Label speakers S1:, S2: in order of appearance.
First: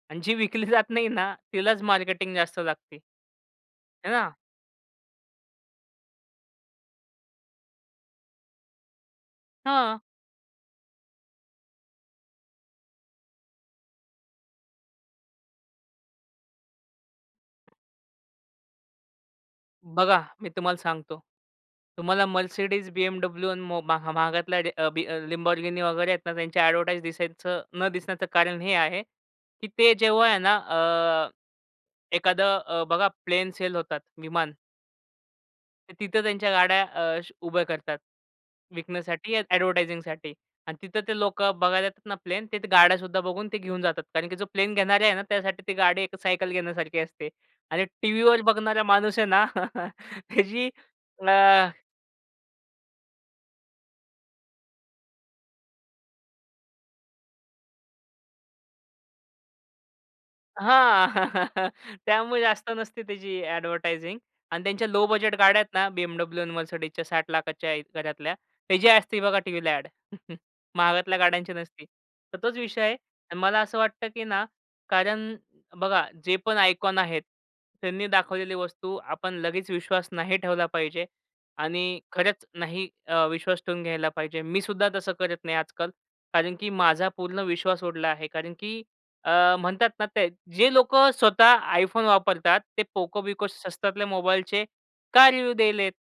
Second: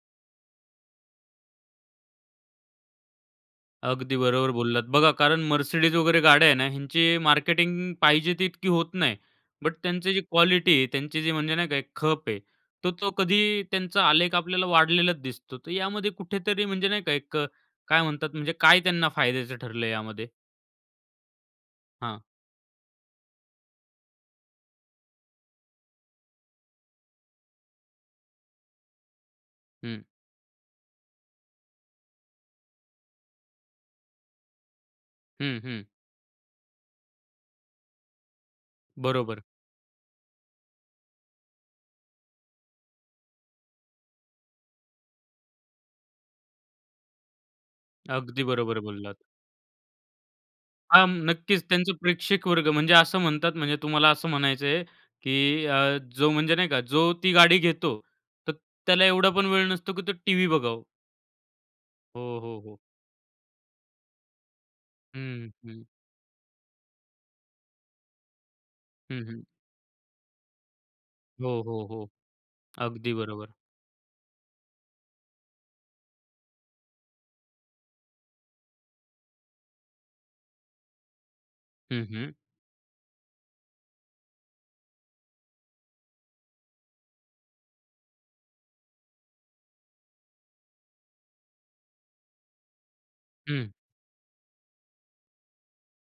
S1: आणि जी विकली जात नाही ना, तिलाच मार्केटिंग जास्त लागते. आहे
S2: अगदी
S1: ना?
S2: बरोबर बोललात. बघा, कारण Mercedes वगैरे गाड्या आहे ना ह्यांची मार्केटिंग पाहिजे ती तितकी होत नाही. बट
S1: हां.
S2: त्यांची जी क्वालिटी आहे, त्यांची जी म्हणजे नाही का खप आहे, तो तो कधी त्यांचा आलेख आपल्याला वाढलेलाच दिसतो. तर यामध्ये कुठेतरी म्हणजे नाही का, एक अ, काय म्हणतात, म्हणजे काय त्यांना फायद्याचं ठरलंय
S1: बघा,
S2: यामध्ये?
S1: मी तुम्हाला सांगतो,
S2: हां.
S1: तुम्हाला Mercedes, BMW आणि मो महा महागातल्या र बी अ, Lamborghini वगैरे आहेत ना, त्यांचे ॲडव्हर्टाइज दिसायचं न दिसण्याचं कारण हे आ, हे की ते
S2: हं.
S1: जेव्हा आहे ना अ, एखादं अ, बघा, प्लेन सेल होतात विमान.
S2: हं, हं.
S1: तर तिथं त्यांच्या गाड्या अ, श उभ्या करतात, विकण्यासाठी या
S2: बरोबर.
S1: ॲडव्हर्टायझिंगसाठी आणि तिथं ते लोकं बघायला येतात ना प्लेन, ते त्या गाड्यासुद्धा बघून ते घेऊन जातात कारण की जो प्लेन घेणारे आहे ना, त्यासाठी ते गाडी एक सायकल घेण्यासारखी असते आणि टी-व्हीवर
S2: अगदी बरोबर
S1: बघणारा माणूस
S2: बोललात.
S1: आहे ना, त्याची
S2: हा,
S1: अ
S2: नक्कीच. त्यांचं प्रेक्षक वर्ग. म्हणजे असं म्हणतात ना, म्हणजे तुम्हाला असं म्हणायचंय, की अ, जो म्हणजे नाही का जो ती गाडी घेतो तर त्याला एवढा पण वेळ नसतो, की तो टीव्ही बघावं.
S1: हां,
S2: हो,
S1: त्यामुळे
S2: हो,
S1: जास्त
S2: हो.
S1: नसते त्याची ॲडव्हर्टायझिंग अन् त्यांच्या लो बजेट
S2: हं,
S1: गाड्या आहेत
S2: हं.
S1: ना, BMW, Mercedesच्या 60 लाखाच्या च्या आहेत घरातल्या, त्याची असते
S2: हं,
S1: बघा
S2: हं.
S1: टीव्हीला अ‍ॅड, महागातल्या
S2: हो,
S1: गाड्यांची
S2: हो,
S1: नसती.
S2: हो.
S1: तर तोच विषय आहे.
S2: अगदी बरोबर.
S1: मला असं वाटतं, की ना कारण बघा, जे पण आयकॉन आहेत त्यांनी दाखवलेली वस्तू आपण लगेच विश्वास नाही ठेवला पाहिजे आणि
S2: हं, हं.
S1: खरंच नाही अ, विश्वास ठेवून घ्यायला पाहिजे. मीसुद्धा तसं करत नाही आजकाल. कारण की माझा पूर्ण विश्वास उडला आहे. कारण की अ, म्हणतात ना त्या जे लोकं स्वतः iPhone वापरतात ते Poco-बिको
S2: हं.
S1: स्वस्तातल्या मोबाईलचे का रिव्ह्यू द्यायलेत?